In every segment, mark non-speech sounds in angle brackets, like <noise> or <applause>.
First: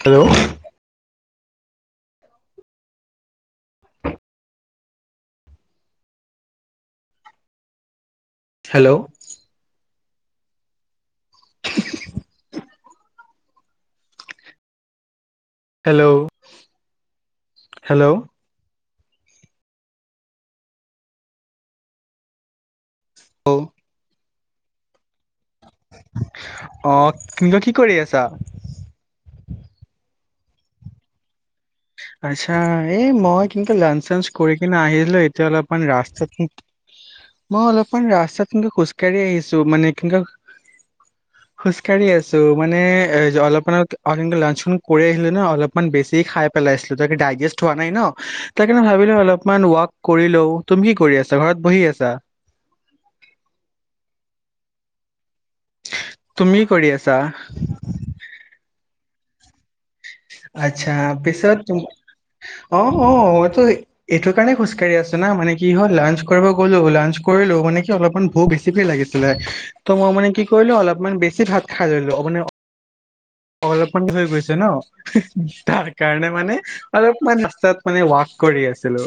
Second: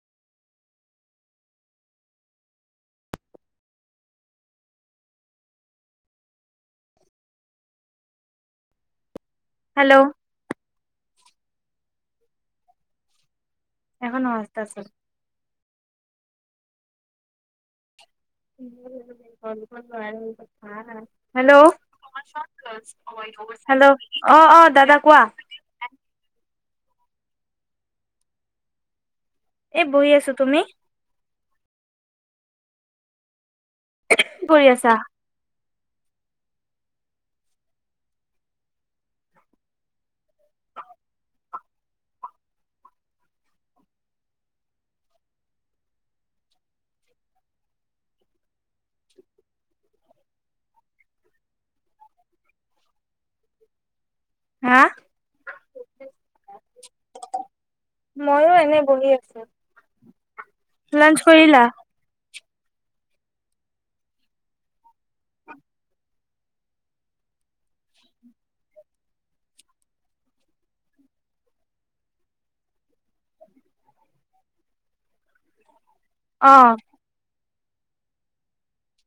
Hello hello hello এখনো আস্তাচি। Hello hello hello অ অ হেল্ল' অ অ দাদা কোৱা অ কিন্তু কি কৰি আছা। এ বহি আছো তুমি আচ্ছা এই মই কিন্তু লাঞ্চ চাঞ্চ কি কৰি কিনে আছা আহিলো এতিয়া অলপ অ', মানে ৰাস্তাত মই অলপমান ৰাস্তাত কেনে খোজ কঢ়ি আহিছো মানে কেনেকা খোজ কাঢ়ি আছো মানে এ অলপমান লঞ্চ কৰি আহিলো ন অলপমান বেছি খাই পেলাইছিলো তাকে ডাইজেষ্ট হোৱা নাই ন তাকে মই ভাবিলো অলপমান ৱাক কৰি লওঁ তুমি কি কৰি আছা ঘৰত বহি আছা হা তুমি কি কৰি আছা আছে আচ্ছা পিছত তুম অ', অ', এইটো কাৰণে খোজকাঢ়ি আছো শুনা মানে কি হল লাঞ্চ কৰিব গলো লাঞ্চ কৰিলো মানে কি অলপমান ভুক বেছি কৈ লাগিছিলে ত মই মানে কি কৰিলো অলপমান বেছি ভাত খাই লৈলো ম অলপ হৈ গৈছে ন তাক কাৰণে অ মানে অলপ মান তাত মানে ৱাক কৰি আছিলো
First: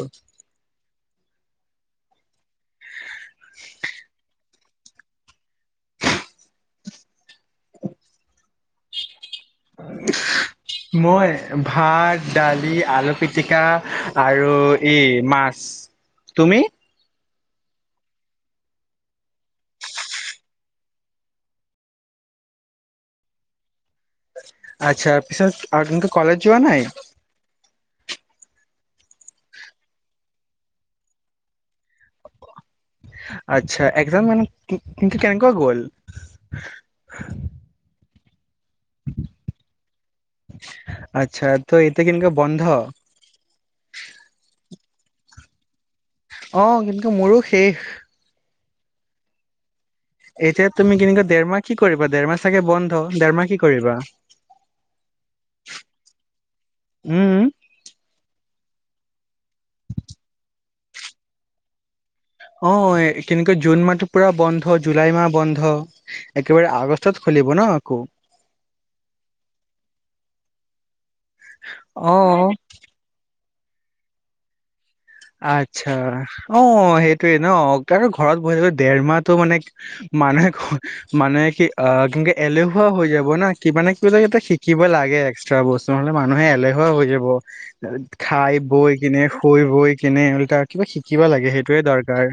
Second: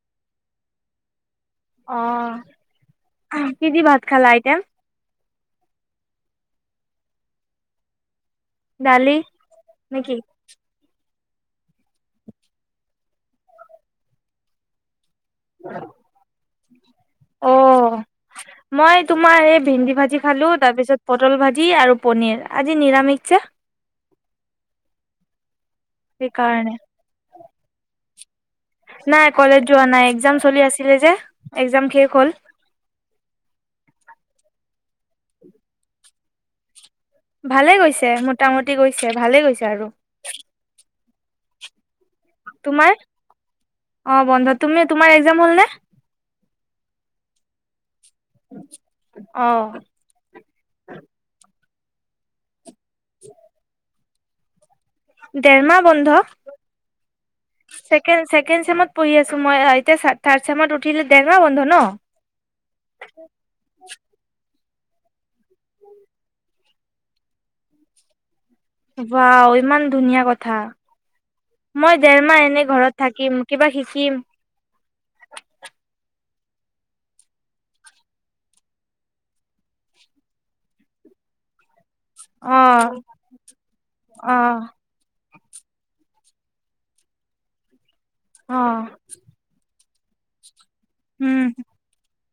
অ কি দি ভাত খালা এতিয়া দালি নেকি মই ভাত দালি আলু পিটিকা আৰু ই মাছ তুমি অ মই তোমাৰ এই ভেন্দি ভাজি খালো তাৰপিছত পটল ভাজি আৰু পনীৰ আজি নিৰামিষ যে আচ্ছা পিছত আৰু কিন্তু কলেজ যোৱা সেইকাৰণে নাই নাই কলেজ যোৱা নাই একজাম চলি আছিলে যে একজাম শেষ হ'ল আচ্ছা একজাম মানে কিন্তু কেনেকুৱা গ'ল ভালে গৈছে মোটামুটি গৈছে ভালেই গৈছে আৰু আচ্ছা ত এতিয়া কেনেকুৱা বন্ধ তোমাৰ অ বন্ধ তুমি তোমাৰ একজাম হ'ল নে অ কিন্তু মোৰো শেষ অহ এতিয়া তুমি এনেকা দেৰমাহ কি কৰিবা দেৰমাহ চাগে বন্ধ দেৰমাহ কি কৰিবা দেৰমাহ বন্ধ উম ছেকেণ্ড ছে ছেকেণ্ড চেমত পঢ়ি আছো মই এতিয়া থাৰ্ড চেমত উঠিলে ডেৰমাহ বন্ধ ন অ কেনেকে জুন মাহতো পুৰা বন্ধ জুলাই মাহ বন্ধ একেবাৰে আগষ্টত খোলিব ন আকৌ বাও ইমান ধুনীয়া কথা মই অ দেৰমাহ এনে ঘৰত থাকিম কিবা শিকিম আচ্ছা অ সেইটোয়ে ন ঘৰত বহিলো দেৰ মাহটো মানে মানুহে কয় মানে কি অ কিন্তু অ এলেহুৱা হৈ যাব না কিবা নে কিবা অ এটা শিকিব লাগে বস্তু হ'লে মানুহে এলেহুৱা হৈ যাব খাই অ বৈ কিনে শুই বৈ কেনে উলতা কিবা শিকিব উম লাগে সেইটোৱে দৰকাৰ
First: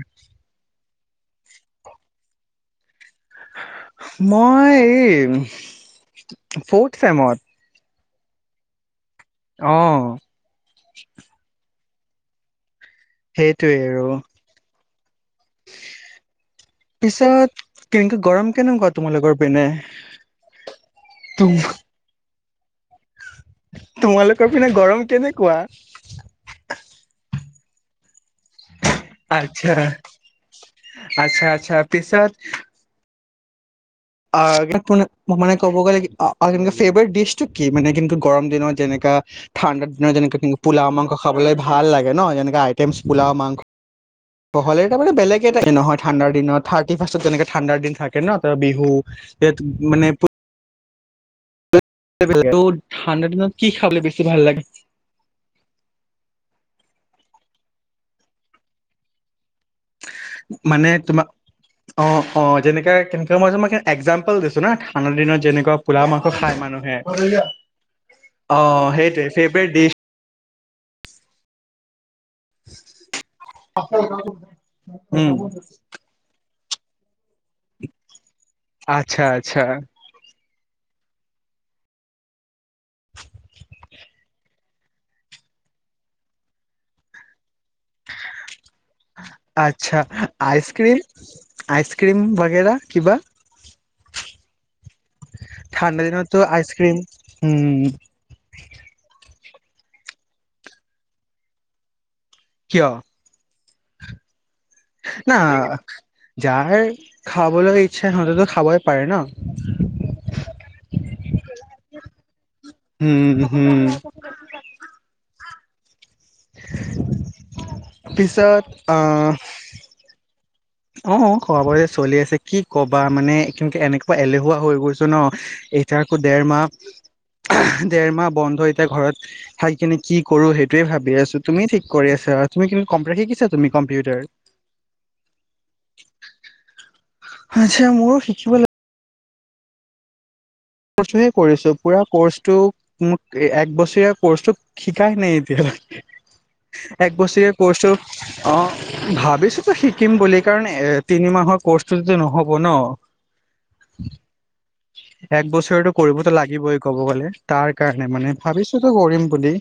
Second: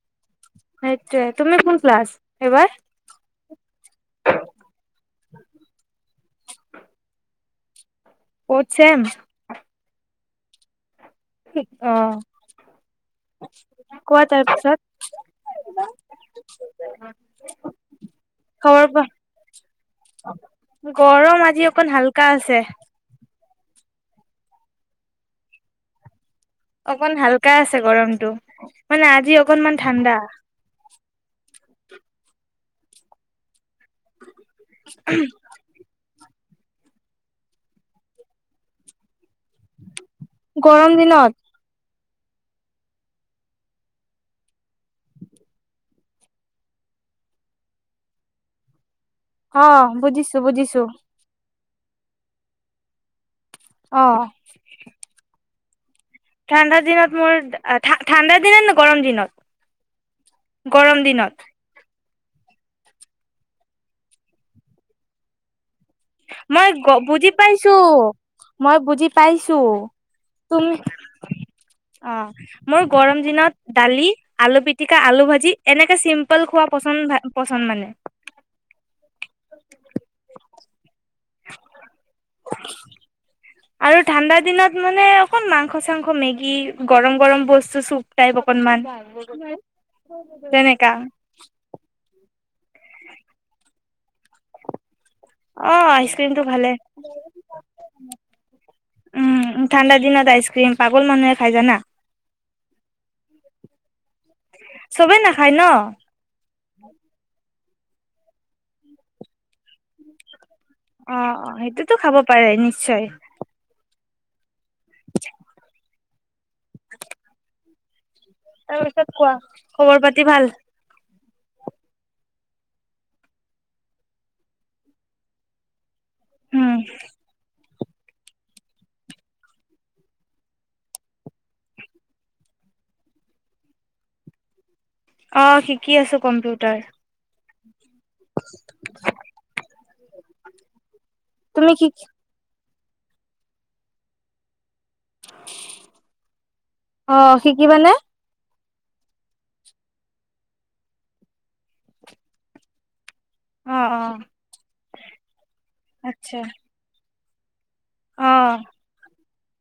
সেইটোয়ে তুমি কোন ক্লাছ এইবাৰ মই এই ফৰ্থ চেমত ফৰ্থ চেম আহ অ আৰু কোৱা তাৰ পিছত পিছত কেনেকে গৰম কেনেকুৱা খবৰ কোৱা তোমালোকৰ পিনে গৰম তুম আজি অকন হালকা আছে তোমালোকৰ পিনে গৰম কেনেকুৱা? কা আছে গৰমটো মানে আজি আচ্ছা অকনমান ঠাণ্ডা। আচ্ছা আচ্ছা তাৰ পাছত অ ম মানে ক'ব গ'লে কি অ আৰু ফেভাৰট ডিচ টো কি মানে কিন্তু গৰম দিনত যেনেকা ঠাণ্ডা দিনত যেনে কি পোলাও গৰম মাংস দিনত খাবলৈ ভাল লাগে এনেকে আইটেমছ পোলাও মাংস বহল তাৰমানে বেলেগ এ নহয় ঠাণ্ডাৰ দিনত থাৰ্টি ফাৰ্ষত তেনেকে ঠাণ্ডাৰ দিন থাকে ন বিহু অ মানে বুজিছো বুজিছো ঠাণ্ডা দিনত কি খাবলে অ। বেছি ভাল লাগে ঠাণ্ডাৰ দিনত মোৰ ঠাণ্ডাৰ দিনত ন গৰম দিনত মানে গৰম দিনত তোমাৰ অ অ যেনেকা কেনেকা মই জাষ্ট এক্জাম্পল দিছো ন ঠাণ্ডা দিনত যেনেকুৱা পোৰা মাংস খাই মই গ মানুহে বুজি পাইছো অ মই বুজি সেইটোৱে পাইছো ফেভৰেট ডিচ তুমি অ মোৰ গৰম দিনত দালি আলু পিটিকা আলু উম ভাজি এনেকে চিম্পল খোৱা পচন্দ ভ পচন্দ মানে আচ্ছা আচ্ছা আৰু ঠাণ্ডা দিনত মানে অকল মাংস চাংস মেগী গৰম গৰম বস্তু চুপ টাইপ অকনমান আচ্ছা তেনেকা আইচক্ৰীম আইচক্ৰীম কিবা অ ঠাণ্ডা দিনতো আইচক্ৰীিমটো ভালে আইচক্ৰীম উম উম উ ঠাণ্ডা দিনত আইচক্ৰীম পাগল মানুহে খাই যানা কিয় চবে না নাখায় ন যাৰ খাব বলই ইচ্ছা সিহতেতো খাবই পাৰে ন অ অ সেইটোতো খাব পাৰে নিশ্চয় উম হম পিছত তাৰপিছত কোৱা আহ খবৰ পাতি ভাল অ খবৰ চলি আছে কি কবা মানে কি এনেকুৱা এলেহুৱা হৈ গৈছো ন এতিয়াক ডেৰ উম মাহ দেৰ মাহ বন্ধ এতিয়া ঘৰত খাই কিনে কি কৰো সেইটোয়ে ভাবি আছো তুমি ঠিক কৰি আছা তুমি কিন্ত কম্পিউটাৰ শিকিছা তুমি কম্পিউটাৰ অ শিকি আছো কম্পিউটাৰ আচছা মোৰো শিকিব লাগিব <unintelligible> কষ্টা হে কৰিছো তুমি কি পুৰা কৰ্চটো মোক এক বছৰীয়া কৰ্চটোত শিকাই নাই এতিয়ালৈ অ এক বছৰে কৈছো শিকিবানে অ ভাবিছোঁ তো শিকিম বুলি কাৰণ এ তিনিমাহৰ কৰ্চটো যদি নহ'ব ন অ অ এক বছৰটো কৰিবতো আচ্ছা লাগিবই ক'ব গ'লে তাৰ কাৰণে অ মানে ভাবিছোতটো কৰিম বুলি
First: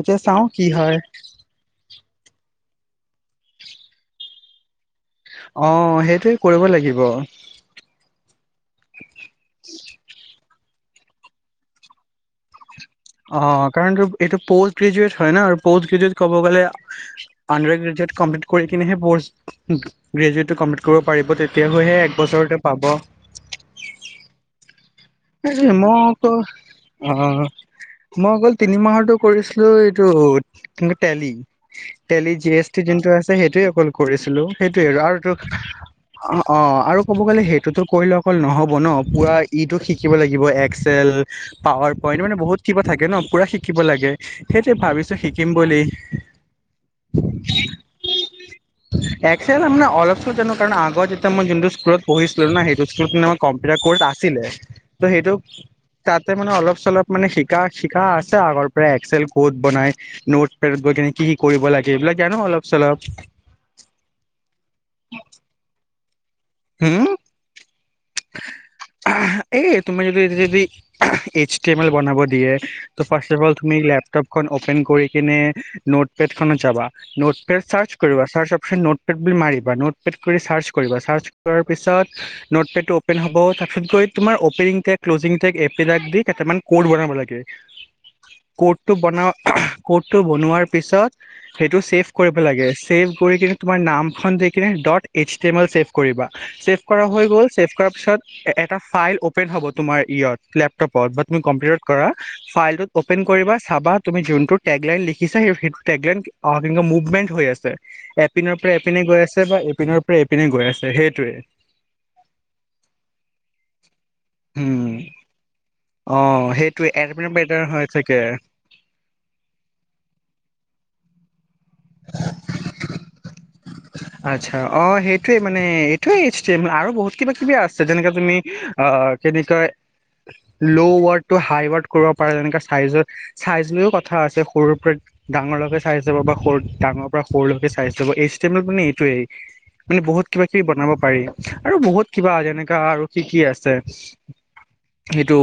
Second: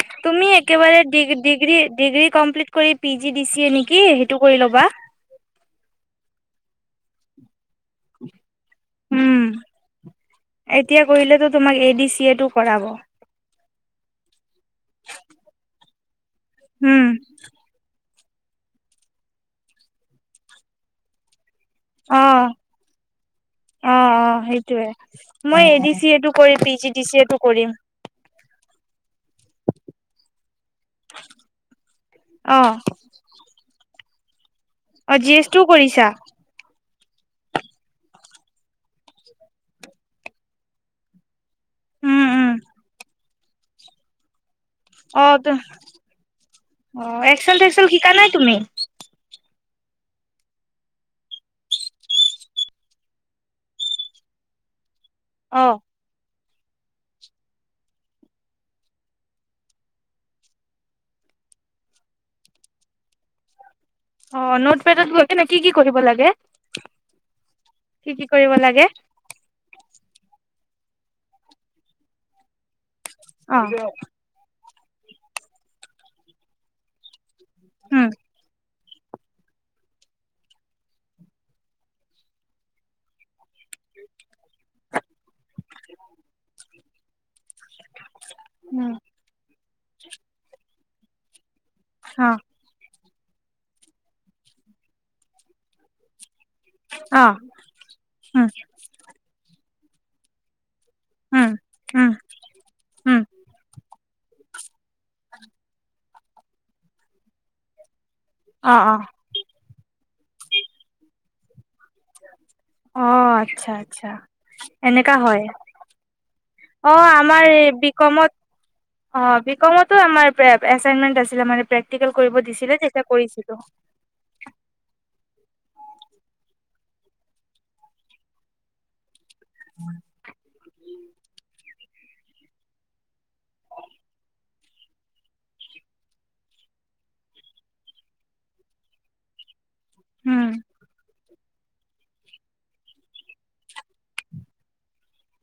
এতিয়া চাও তুমি কি হয় একেবাৰে ডিগ্ৰী ডিগ্ৰী কমপ্লিট কৰি পি জি দিছেে নেকি সেইটো কৰি ল'বা। আহ সেইটো কৰিব লাগিব। উম এতিয়া কৰিলেতো তোমাক এ ডি চি এটো কৰাব অ কাৰণ এইটো পষ্ট গ্ৰেজুেট হয় ন আৰু পষ্ট গ্ৰেজট ক'ব গ'লে উম আণ্ড্ৰেড গ্ৰেট কমপ্লিট কৰি কিনেহে প' গ্ৰেজুৱেটটো কমপ্লিট কৰিব পাৰিব তে তেওহে এক অ বছৰতে পাব। অ অ সেইটোয়ে মই এ ডি চি এটো কৰিম পি জি ডি চি এটো কৰিম। তিনি মাহৰতো কৰিছিলো এইটো কিন্তু টেলি টেলি জি এছ অ টি যোনটো আছে সেইটোৱেই অকল কৰিছিলোঁ। সেইটোৱে আৰু অ জি আৰুটো এছ টোও কৰিছা অ অ আৰু ক'ব গ'লে সেইটোতো কলে অকল নহ'ব ন পুৰা ইটো শি শিকিব লাগিব এক্সেল পাৱাৰ পইণ্ট উম মানে উম বহুত কিবা থাকে ন। পুৰা শিকিব লাগে। সেইটোৱে ভাবিছো অ শিকিম তু বুলি অ একচেল চেকচেল শিকা নাই তুমি? চেম আপোনাৰ অলপ চ জানো কাৰণ আগত যেতিয়া মই যোনটো স্কুলত পঢ়িছিলো ন সেইটো স্কুলত কম্পিউটাৰ কৌৰ্চ আছিলে। ত সেইটো অ তাত। তে মানে অলপ চলপ মানে শিকা শিকা আছে আগৰ পৰা এক্সেল ক'ড বনাই, নোট পেদত গৈ কিনে কি কৰিব লাগে, এইবিলাক জানোঁ অলপ চলপ। অ নোট পেটত গৈছে নে কি কৰিব লাগে? উম কি কি কৰিব লাগে আহ এই তুমি ৰিবিজিবি এইচ টি এম এল বনাব দিয়ে। তো ফাৰ্ষ অফ অ তুমি লপটপখন অপ শ্বেন কৰি কিনে নোট পেড খনত যাবা নোট। চাৰ্চ উম কৰিবা চাৰ্চ অপশচন নোট। তেপবি মাৰিবা নোটপেড কৰি চাৰ্চ কৰিবা চাৰ্চ। তাৰ পিছত নোটপেড টো অপেন হ'ব তাৰপিছত গৈ তোমাৰ অপেনিং টে ক্লজিং টেক এপবিলাক দি কেইটামান ক'ৰ্ড বনাব লাগে। উম ক'তটো বনোৱা ক'তটো বনোৱাৰ। পিছত সেইটো চছেভ অ কৰিব লাগে। ছেভ কৰি কিনে তোমাৰ নামখন দেকিনে dot H D M L চছেভ কৰিবা। ছেভ কৰা অ হৈ গ'ল, চছেভ কৰাৰ পিছত উম এটা ফাইল অপেন হ'ব তোমাৰ ইয়ত ক্লেপ। কপদ বাট মই উম কম্পিউটাৰত কৰা, উম ফাইলটোত উম অপেন কৰিবা চাবা তুমি যোনটো টেগ লাইন লিখিছা সেইটো টেগ লাইন অ ', মুভমেট হৈ আছে। এপিনৰ পৰা অ অ এপিনে গৈ আছে বা এপিনৰ। এইপিনে গৈ আছ। সেইটোৱে অ ', আচ্ছা। আচ্ছা, উম এনেকা হয়, অ সেইটোৱে অ', এপিনৰ পৰা আমাৰ এপিনে হৈ বি থাকে কমত, অ ', বি কমতো আমাৰ পে ', এছাইনমেণ্ট আছে। <unintelligible> প্ৰেক্টিকেল কৰিব দিছিলে যেতিয়া কৰিছিলো। আচ্ছা', অ', সেইটোয়ে মানে, এইটোয়ে ষ্টেম আৰু বহুত কিবা কিবি আছে যেনেকাে তুমি অ', কেনেকৈ, low word to high word. কৰিব পাৰে তেনে চাইজৰ চাইজ লৈও কথা আছে, সৰুৰ পৰা ডাঙৰলৈকে চাইজ যাব বা সৰু ডাঙৰ পৰা সৰু লকে চাইজ লাব এই ষ্টেম মানে। তোৱেই মানে বহুত কিবা উম কিবি বনাব পাৰি। আৰু বহুত কিবা যেনেকা আৰু কি কি আছে এইটো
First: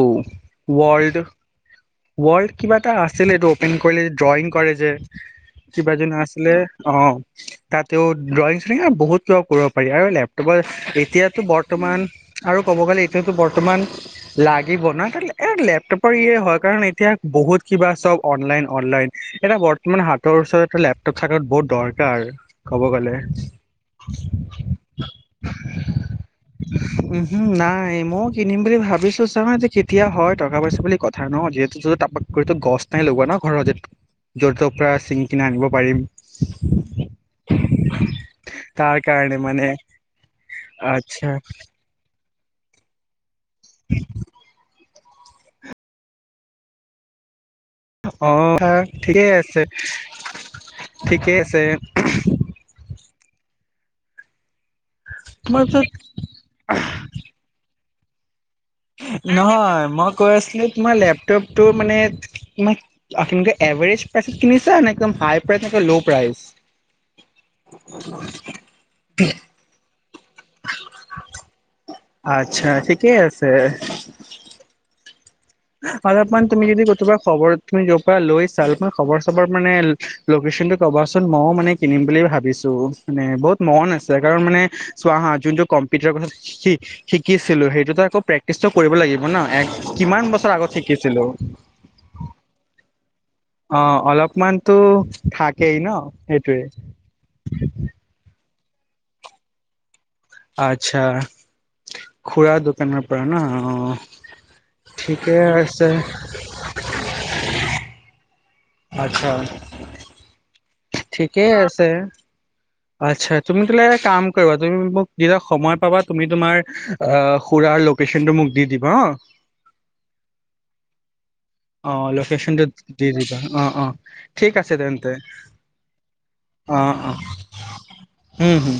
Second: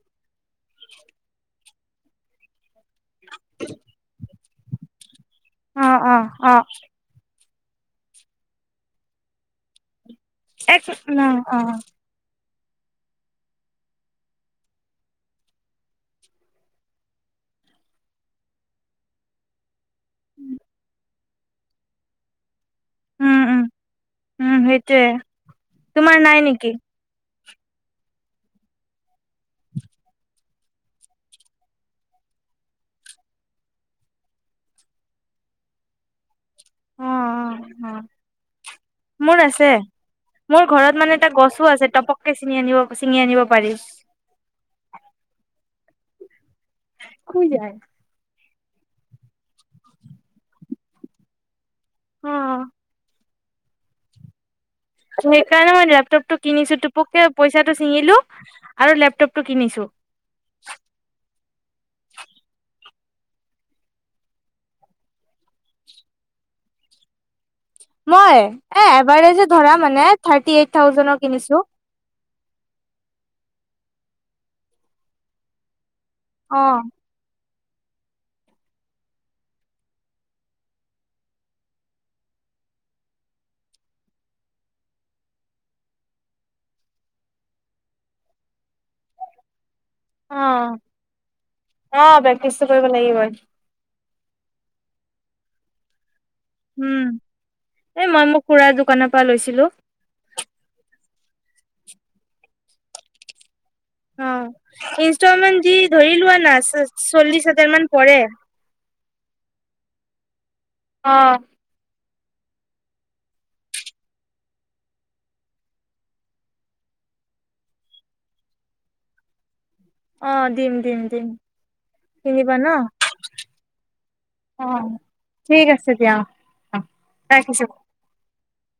ওৱল্ড ওৱল্ড কিবা এটা আছিলে এইটো অ'পেন কৰিলে ড্ৰয়িং। কৰে যাৰ অ কিবাজনো অ আছিলে অ অ', তাতেও ড্ৰয়িং লিখা বহুত কিবা কৰিব পাৰি আৰু লেপ- তবৰ', এক অ এতিয়াতো অ বৰ্তমান আৰু ক'ব গ'লে এইটোতো বৰ্তমান লাগিব ন', এ', লেপটপৰ ইয়ে হয় কাৰণ এতিয়া বহুত কিবা চব অনলাইন -অনলাইন এটা বৰ তোৰ মানে হাতৰ ওচৰতটা লেপ থাকত বহুত দৰকাৰ। কব গলে, উম উম উম সেইটোয়ে তোমাৰ নাই নেকি উম', উ', নাই ময়ও কিনিম বুলি ভাবিছো চাওঁ যে কেতিয়া হয় টকা পইচা বুলি কথা ন যিহেতুাকো গছ নাই লগোৱা ন ঘৰত যহ য' তৰ পৰা ছিঙি কিনে আনিব পাৰিম। অ', - অ', - অ', তাৰ কাৰণে মোৰ মানে আছে মোৰ ঘৰত মানে এটা আচ্ছা গছো আছে টপক চিনি নিব চিঙ আনিব পাৰিছ শুই যায়। অ হা ঠিকেই আছে ঠিকে আছে। অ সেইকাৰণে মই লেপটপ টো কিনিছো টোপককে পইচাটো চিঙিলো নহয় মই কৈ আছিলো তোমাৰ লেপটপটো মানে কিমান? আপোনালোকে এভাৰেজ প্ৰাইচত কিনিছা নে একদম হাই প্ৰাইচ নদ ল' প্ৰাইচ মই এ এবাৰে যে ধৰা মানে থাৰ্টি এইট থাউজেনৰ কিনিছো আটছা ঠিকেই আছে অলপমান অ তুমি যদি কোবা খবৰ তুমি যৰ পৰা লৈ চা খবৰ চবৰ মানে লকেচন টো কবাচোন মইয়ও মানে কিনিম বুলি ভাবিছো মানে বহুত মন আছে কাৰণ মানে চোৱা হা যোনটো কম্পিউটাৰৰ কথা শিকিছিলো সেইটোতো সেইটোতো আকৌ প্ৰেক্টিচটো কৰিব লাগিব লাগিব ন কিমান অ বছৰ আগত শিকিছিলো আহ প্ৰেক্টিচটো কৰিব লাগিবই অ অলপমানতো থাকেই ন সেই উম এই মই মোক খুৰা দোকানৰ পৰা লৈছিলো আটছা খুৰা দোকানৰ পৰা ন অ অ ঠিকে ইনষ্টলমেন্ট দি আছে ধৰি লোৱা না চল্লিশ হাজাৰ মান পৰে আটছা অ ঠিকেই আছে আটছা তুমি কলে কাম কৰিবা তুমি মোক কিবা সময় পাবা তুমি তোমাৰ খুৰাৰ লোকেশ্যনটো মোক দি দিবা হা অ দিম দিম দিম আহ কিনিবা লোকেশচনটো ন দি দিবা অ অ ঠিক আছে অ তেন্তে অ অ কছ হম হুম